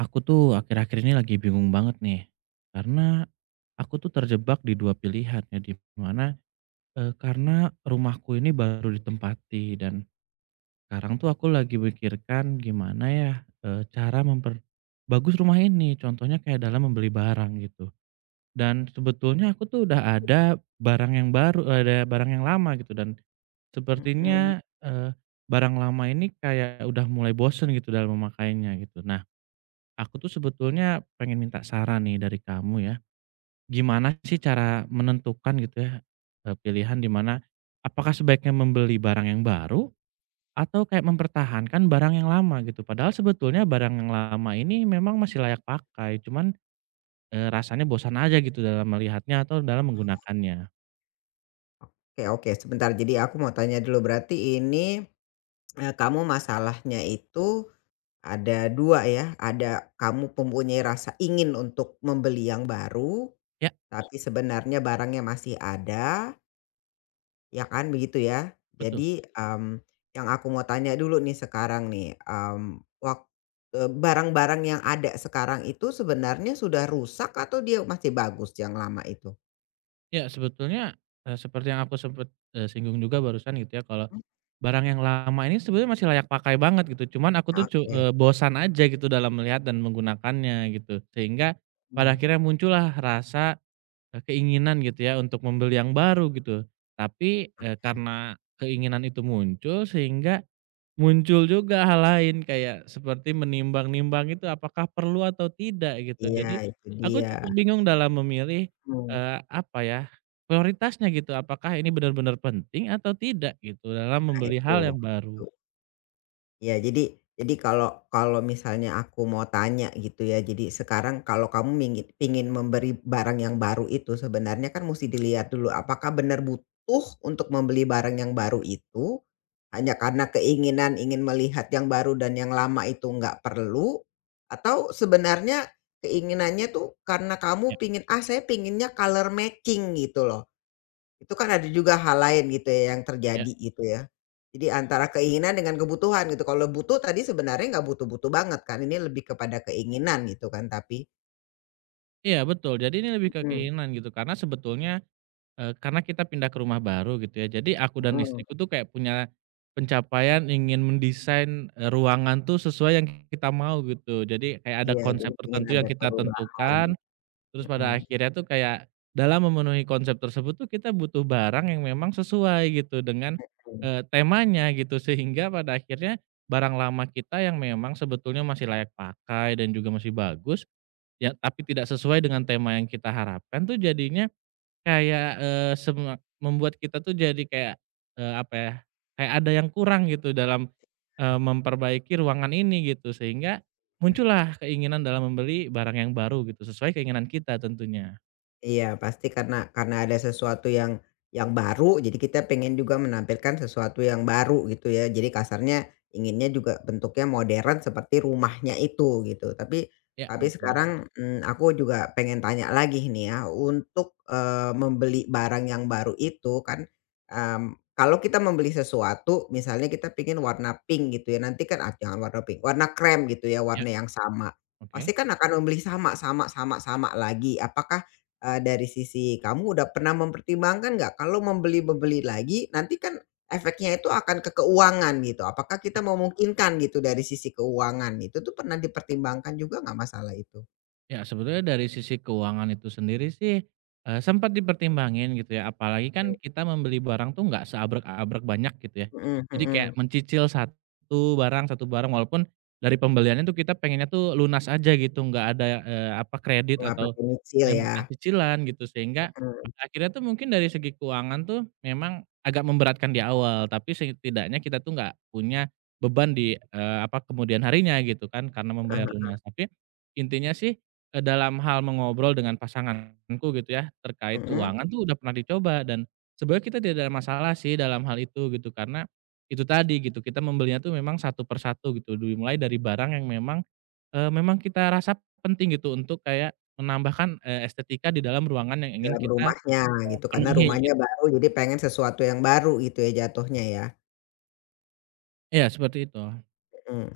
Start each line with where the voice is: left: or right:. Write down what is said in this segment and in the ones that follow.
right: Aku tuh akhir-akhir ini lagi bingung banget nih, karena aku tuh terjebak di 2 pilihan ya, di mana, karena rumahku ini baru ditempati dan sekarang tuh aku lagi pikirkan gimana ya, cara memperbagus rumah ini, contohnya kayak dalam membeli barang gitu. Dan sebetulnya aku tuh udah ada barang yang baru ada barang yang lama gitu dan
left: Mhm.
right: sepertinya, barang lama ini kayak udah mulai bosen gitu dalam memakainya gitu. Nah, Aku tuh sebetulnya pengen minta saran nih dari kamu ya. Gimana sih cara menentukan gitu ya, pilihan di mana apakah sebaiknya membeli barang yang baru atau kayak mempertahankan barang yang lama gitu? Padahal sebetulnya barang yang lama ini memang masih layak pakai, cuman, rasanya bosan aja gitu dalam melihatnya atau dalam menggunakannya.
left: Oke, oke, sebentar, jadi aku mau tanya dulu berarti ini, kamu masalahnya itu ada 2 ya ada kamu mempunyai rasa ingin untuk membeli yang baru.
right: Ya,
left: Ya, tapi sebenarnya barangnya masih ada ya kan begitu ya?
right: betul.
left: Jadi, mmm, yang aku mau tanya dulu nih sekarang nih, wak barang-barang yang ada sekarang itu sebenarnya sudah rusak atau dia masih bagus yang lama itu?
right: Ya, sebetulnya, seperti yang aku sempat singgung juga barusan gitu ya, kalau
left: Mmm.
right: barang yang lama ini sebenarnya masih layak pakai banget gitu, cuman aku tuh
left: Oke,
right: bosan aja gitu dalam melihat dan menggunakannya gitu. Sehingga pada
left: mmm,
right: akhirnya muncullah rasa, keinginan gitu ya untuk membeli yang baru gitu. Tapi, karena keinginan itu muncul sehingga muncul juga hal lain kayak seperti menimbang-nimbang itu apakah perlu atau tidak gitu.
left: iya
right: Jadi
left: itu
right: aku
left: dia,
right: cukup bingung dalam memilih,
left: mhm.
right: eee, apa ya, prioritasnya gitu. Apakah ini benar-benar penting atau tidak gitu dalam membeli
left: Itu
right: hal yang baru.
left: itu. Iya, jadi kalau kalau misalnya aku mau tanya gitu ya, jadi sekarang kalau kamu pingin memberi barang yang baru itu, sebenarnya kan mesti dilihat dulu apakah benar butuh untuk membeli barang yang baru itu, hanya karena keinginan ingin melihat yang baru dan yang lama itu nggak perlu, atau sebenarnya keinginannya tuh karena kamu
right: Ya
left: pingin, "Ah, saya pinginnya color matching," gitu loh. Itu kan ada juga hal lain gitu ya yang
right: ya.
left: terjadi gitu ya. Jadi antara keinginan dengan kebutuhan gitu. Kalau butuh tadi sebenarnya nggak butuh-butuh banget kan, ini lebih kepada keinginan gitu kan tapi.
right: Iya betul. Jadi ini lebih ke
left: Mhm,
right: keinginan gitu karena sebetulnya, karena kita pindah ke rumah baru gitu ya. Jadi aku dan
left: mhm.
right: istriku tuh kayak punya pencapaian ingin mendesain, ruangan tuh sesuai yang kita mau gitu. Jadi kayak ada
left: Iya,
right: konsep
left: jadi pengen
right: tertentu yang
left: ada
right: kita
left: perubahan,
right: tentukan. Terus
left: mhm.
right: pada akhirnya tuh kayak, dalam memenuhi konsep tersebut tuh kita butuh barang yang memang sesuai gitu dengan, temanya gitu sehingga pada akhirnya, barang lama kita yang memang sebetulnya masih layak pakai dan juga masih bagus, ya tapi tidak sesuai dengan tema yang kita harapkan tuh jadinya kayak, semua membuat kita tuh jadi kayak, eee, apa ya, kayak ada yang kurang gitu dalam, memperbaiki ruangan ini gitu, sehingga muncullah keinginan dalam membeli barang yang baru gitu, sesuai keinginan kita tentunya.
left: Iya, pasti karena ada sesuatu yang baru, jadi kita pengen juga menampilkan sesuatu yang baru gitu ya. Jadi kasarnya inginnya juga bentuknya modern seperti rumahnya itu gitu. Tapi
right: Ya
left: tapi
right: betul.
left: sekarang, aku juga pengen tanya lagi nih ya, untuk, membeli barang yang baru itu kan, kalau kita membeli sesuatu misalnya kita pengen warna pink gitu ya, nanti kan ah, jangan warna pink, warna krem gitu ya,
right: Ya,
left: warna yang sama. Pasti
right: oke.
left: kan akan membeli sama sama sama sama lagi. Dari sisi kamu udah pernah mempertimbangkan nggak kalau membeli-beli lagi nanti kan efeknya itu akan ke keuangan gitu, apakah
right: Ya.
left: kita memungkinkan gitu dari sisi keuangan, itu tuh pernah dipertimbangkan juga nggak masalah itu?
right: Ya, sebetulnya dari sisi keuangan itu sendiri sih, sempat dipertimbangin gitu ya, apalagi kan kita membeli barang tuh nggak seabrek-abrek banyak gitu ya.
left: Mhm,
right: Jadi kayak
left: mhm,
right: mencicil satu barang walaupun dari pembeliannya tuh kita pengennya tuh lunas aja gitu, nggak ada, eee, apa, kredit
left: nggak
right: atau,
left: pakai nyicil ya?
right: bukan cicilan gitu. Sehingga
left: Mhm,
right: akhirnya tuh mungkin dari segi keuangan tuh memang agak memberatkan di awal, tapi setidaknya kita tuh nggak punya beban di, eee, apa, kemudian harinya gitu kan karena membayar
left: ah,
right: lunas. Tapi intinya sih dalam hal mengobrol dengan pasanganku gitu ya, terkait
left: mhm,
right: keuangan. Mhm. Tuh udah pernah dicoba dan sebenarnya kita tidak ada masalah sih dalam hal itu gitu, karena itu tadi gitu, kita membelinya tuh memang satu per satu gitu, dimulai dari barang yang memang, eee, memang kita rasa penting gitu untuk kayak menambahkan, estetika di dalam ruangan yang ingin
left: dalam
right: kita
left: rumahnya gitu karena
right: penuhi gitu.
left: rumahnya baru jadi pengen sesuatu yang baru gitu ya jatuhnya ya?
right: Iya seperti itu,
left: Mmm.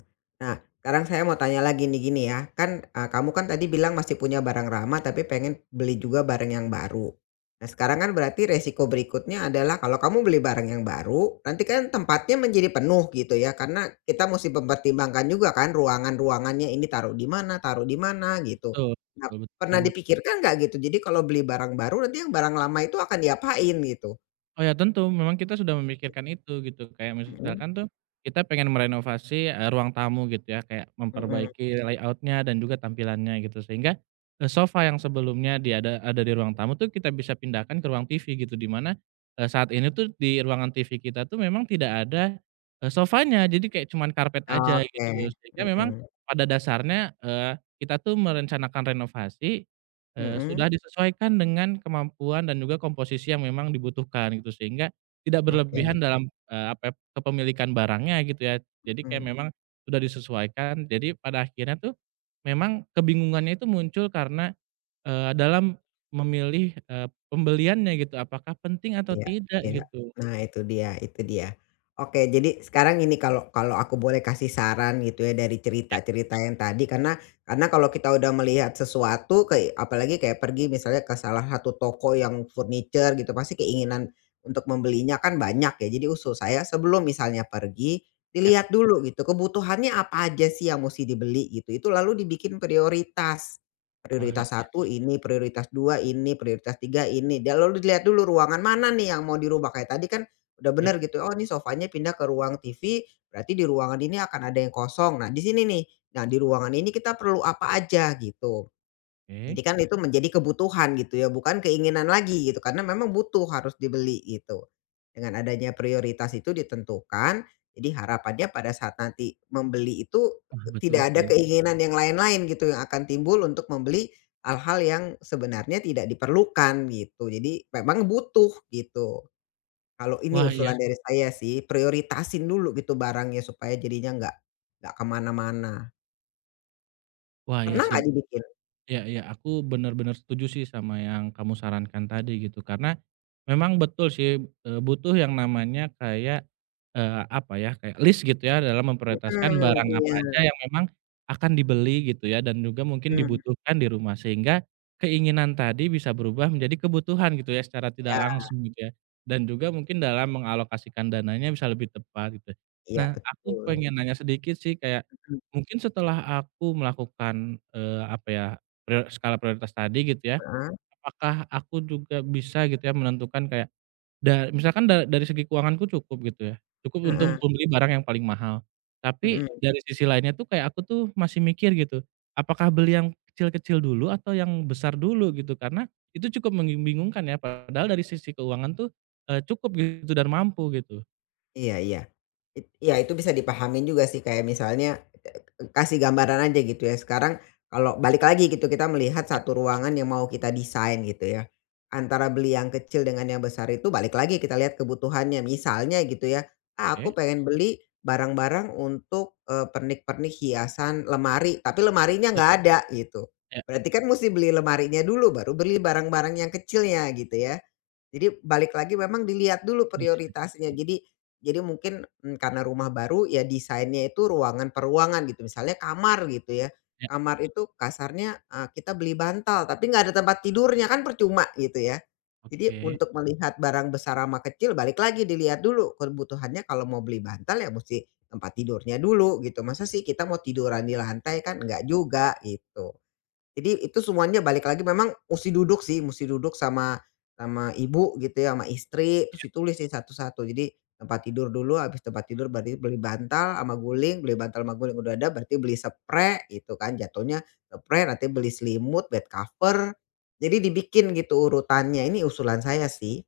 left: Nah, sekarang saya mau tanya lagi nih, gini ya, kan, kamu kan tadi bilang masih punya barang lama tapi pengen beli juga barang yang baru. Nah, sekarang kan berarti resiko berikutnya adalah kalau kamu beli barang yang baru, nanti kan tempatnya menjadi penuh gitu ya, karena kita mesti mempertimbangkan juga kan ruangan-ruangannya, ini taruh di mana, gitu.
right: betul
left: Nah,
right: betul betul
left: pernah
right: banget.
left: dipikirkan nggak gitu? Jadi kalau beli barang baru, nanti yang barang lama itu akan diapain gitu?
right: Oh ya tentu, memang kita sudah memikirkan itu gitu, kayak
left: Mhm,
right: misalkan tuh kita pengen merenovasi, ruang tamu gitu ya, kayak
left: mhm.
right: memperbaiki layoutnya dan juga tampilannya gitu, sehingga, sofa yang sebelumnya di ada di ruang tamu tuh kita bisa pindahkan ke ruang TV gitu, di mana, saat ini tuh di ruangan TV kita tuh memang tidak ada, sofanya, jadi kayak cuman karpet aja
left: Oke,
right: gitu, sehingga memang
left: mhm,
right: pada dasarnya, kita tuh merencanakan renovasi.
left: mhm,
right: Sudah disesuaikan dengan kemampuan dan juga komposisi yang memang dibutuhkan gitu, sehingga tidak
left: oke,
right: berlebihan dalam, eee, apa ya, kepemilikan barangnya gitu ya. Jadi kayak
left: mhm.
right: memang sudah disesuaikan, jadi pada akhirnya tuh memang kebingungannya itu muncul karena, dalam memilih, pembeliannya gitu, apakah penting atau
left: Iya,
right: tidak
left: iya. Gitu.
right: gitu.
left: Nah itu dia itu dia. Oke, jadi sekarang ini kalau kalau aku boleh kasih saran gitu ya dari
right: Ya
left: cerita-cerita yang tadi karena kalau kita udah melihat sesuatu kayak apalagi kayak pergi misalnya ke salah satu toko yang furniture gitu pasti keinginan untuk membelinya kan banyak ya. Jadi usul saya sebelum misalnya pergi,
right: ya.
left: dilihat dulu gitu kebutuhannya apa aja sih yang mesti dibeli gitu, itu lalu dibikin prioritas.
right: Wah
left: Prioritas satu ini, prioritas 2 ini, prioritas 3 ini. Dia lalu dilihat dulu ruangan mana nih yang mau dirubah, kayak tadi kan udah
right: ya,
left: bener gitu, oh ini sofanya pindah ke ruang TV, berarti di ruangan ini akan ada yang kosong. Nah di sini nih, nah di ruangan ini kita perlu apa aja gitu.
right: oke.
left: Jadi kan itu menjadi kebutuhan gitu ya, bukan keinginan lagi gitu, karena memang butuh, harus dibeli gitu. Dengan adanya prioritas itu ditentukan, jadi harapannya pada saat nanti membeli itu
right: Wah betul
left: tidak ada
right: sih.
left: keinginan yang lain-lain gitu yang akan timbul untuk membeli hal-hal yang sebenarnya tidak diperlukan gitu. Jadi memang butuh gitu. Kalau ini
right: Wah iya
left: usulan dari saya sih, prioritasin dulu gitu barangnya supaya jadinya nggak kemana mana.
right: wah iya
left: Pernah
right: sih.
left: nggak dibikin?
right: Iya iya, aku bener-bener setuju sih sama yang kamu sarankan tadi gitu, karena memang betul sih, eee, butuh yang namanya kayak, eee, apa ya, kayak list gitu ya dalam memprioritaskan
left: Mhm,
right: barang apa
left: iya,
right: aja yang memang akan dibeli gitu ya dan juga mungkin
left: mmm,
right: dibutuhkan di rumah sehingga keinginan tadi bisa berubah menjadi kebutuhan gitu ya secara tidak
left: iya.
right: langsung gitu ya dan juga mungkin dalam mengalokasikan dananya bisa lebih tepat gitu.
left: Iya,
right: Nah aku
left: betul.
right: pengen nanya sedikit sih kayak
left: Mhm.
right: mungkin setelah aku melakukan, eee, apa ya, skala prioritas tadi gitu ya.
left: Heeh,
right: Apakah aku juga bisa gitu ya menentukan kayak da misalkan dari segi keuanganku cukup gitu ya, cukup untuk
left: heeh,
right: membeli barang yang paling mahal. Tapi
left: mhm,
right: dari sisi lainnya tuh kayak aku tuh masih mikir gitu, apakah beli yang kecil-kecil dulu atau yang besar dulu gitu, karena itu cukup membingungkan ya padahal dari sisi keuangan tuh, cukup gitu dan mampu gitu.
left: iya, iya. Iya itu bisa dipahamin juga sih kayak misalnya, kasih gambaran aja gitu ya sekarang kalau balik lagi gitu kita melihat
right: Ya,
left: satu ruangan yang mau kita desain gitu ya, antara beli yang kecil dengan yang besar itu balik lagi kita lihat kebutuhannya misalnya gitu ya, "Ah, aku
right: oke,
left: pengen beli barang-barang untuk, pernik-pernik hiasan lemari tapi lemarinya
right: ya
left: nggak ada," gitu.
right: ya,
left: Berarti kan musti beli lemarinya dulu baru beli barang-barang yang kecilnya gitu ya. Jadi balik lagi memang dilihat
right: oh
left: dulu
right: iya,
left: prioritasnya. Jadi mungkin, karena rumah baru ya desainnya itu ruangan per ruangan gitu, misalnya kamar gitu ya.
right: ya,
left: Kamar itu kasarnya, kita beli bantal tapi nggak ada tempat tidurnya, kan percuma gitu ya. Jadi
right: oke.
left: untuk melihat barang besar sama kecil balik lagi dilihat dulu kebutuhannya kalau mau beli bantal ya mesti tempat tidurnya dulu gitu. Masa sih kita mau tiduran di lantai kan nggak juga gitu. Jadi itu semuanya balik lagi memang mesti duduk sih, mesti duduk sama sama ibu gitu ya, sama istri, terus ditulis sih satu-satu. Jadi tempat tidur dulu, habis tempat tidur berarti beli bantal sama guling, beli bantal sama guling udah ada berarti beli spray gitu kan, jatuhnya spray, nanti beli selimut, bed cover. Jadi dibikin gitu urutannya, ini usulan saya sih.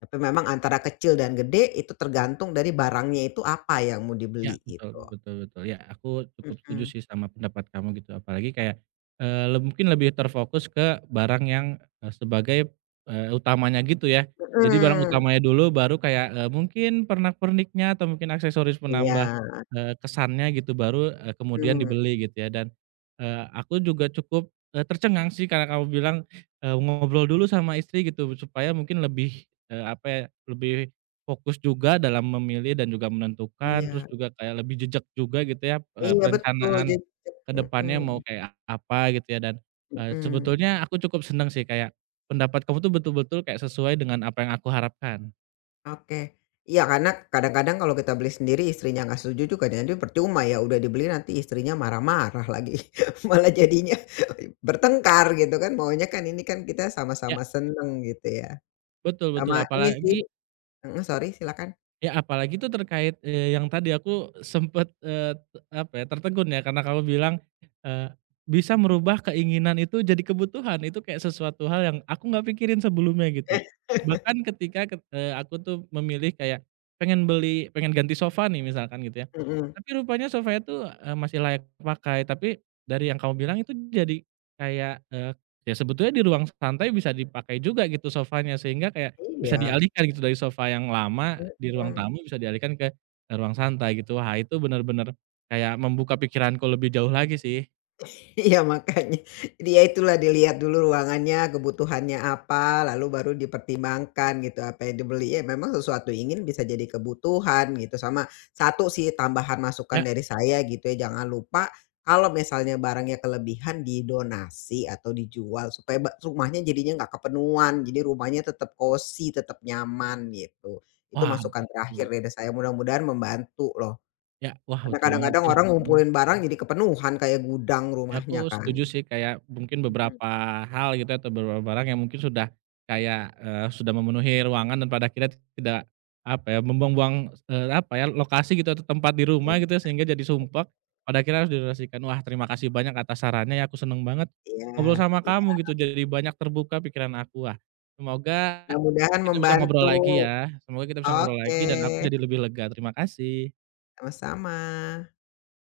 left: Tapi memang antara kecil dan gede itu tergantung dari barangnya itu apa yang mau
right: Ya,
left: dibeli
right: betul
left: gitu.
right: betul betul. Ya, aku cukup setuju
left: Mhm,
right: sih sama pendapat kamu gitu. Apalagi kayak, eee, mungkin lebih terfokus ke barang yang, eee, sebagai, utamanya gitu ya. Jadi barang
left: mhm,
right: utamanya dulu baru kayak, mungkin pernak-perniknya atau mungkin aksesoris penambah,
left: iya,
right: kesannya gitu baru, kemudian
left: mhm,
right: dibeli gitu ya. Dan, aku juga cukup, eee, tercengang sih karena kamu bilang, ngobrol dulu sama istri gitu supaya mungkin lebih, eee, apa ya, lebih fokus juga dalam memilih dan juga menentukan, terus
left: iya.
right: juga kayak lebih jejak juga gitu ya,
left: Iya, betul,
right: perencanaan
left: jadi
right: ke depannya mau
left: mhm.
right: kayak apa gitu ya dan,
left: Mhm, mhm,
right: sebetulnya aku cukup seneng sih kayak pendapat kamu tuh betul-betul kayak sesuai dengan apa yang aku harapkan.
left: oke. Iya karena kadang-kadang kalau kita beli sendiri istrinya nggak setuju juga jadi percuma ya udah dibeli nanti istrinya marah-marah lagi, malah jadinya bertengkar gitu kan maunya kan ini kan kita
right: Ya,
left: sama-sama seneng gitu ya,
right: betul betul,
left: sama ini sih
right: apalagi
left: mhm, sorry silakan.
right: ya apalagi itu terkait, eee, yang tadi aku sempet, eee, apa ya, tertegun ya karena kamu bilang, eee, bisa merubah keinginan itu jadi kebutuhan, itu kayak sesuatu hal yang aku nggak pikirin sebelumnya gitu. Bahkan ketika aku tuh memilih kayak pengen ganti sofa nih misalkan gitu ya,
left: Mhm,
right: tapi rupanya sofa itu masih layak pakai, tapi dari yang kamu bilang itu jadi kayak, ya sebetulnya di ruang santai bisa dipakai juga gitu sofanya sehingga kayak bisa
left: iya,
right: dialihkan gitu dari sofa yang lama di ruang
left: mhm.
right: tamu bisa dialihkan ke, eh, ruang santai gitu. Wah itu bener-bener kayak membuka pikiranku lebih jauh lagi sih.
left: Iya makanya. Dia itulah dilihat dulu ruangannya, kebutuhannya apa, lalu baru dipertimbangkan gitu apa yang dibeli. Ya memang sesuatu ingin bisa jadi kebutuhan gitu, sama satu sih tambahan masukan
right: Ya,
left: dari saya gitu ya, jangan lupa kalau misalnya barangnya kelebihan didonasi atau dijual supaya rumahnya jadinya nggak kepenuhan, jadi rumahnya tetap cozy, tetap nyaman gitu. Itu
right: wah
left: masukan terakhir
right: betul.
left: dari saya, mudah-mudahan membantu loh.
right: Ya, wah
left: Karena
right: betul banget
left: kadang-kadang
right: sih.
left: orang
right: Mhm.
left: ngumpulin barang jadi kepenuhan kayak gudang
right: Ya aku
left: rumahnya kan.
right: setuju sih kayak mungkin
left: Mmm,
right: beberapa hal gitu ya, atau beberapa barang yang mungkin sudah kayak, eee, sudah memenuhi ruangan dan pada akhirnya tidak, apa ya, membuang-buang, eee, apa ya, lokasi gitu atau tempat di
left: i
right: rumah gitu ya, sehingga jadi sumpek, pada akhirnya harus didonasikan. Wah terima kasih banyak atas sarannya ya, aku seneng banget
left: iya,
right: ngobrol sama
left: iya,
right: kamu gitu, jadi banyak terbuka pikiran aku. Wah semoga
left: mudah-mudahan
right: kita bisa ngobrol
left: membantu.
right: lagi ya, semoga kita bisa ngobrol
left: Oke,
right: lagi dan aku jadi lebih lega. Terima kasih.
left: sama-sama.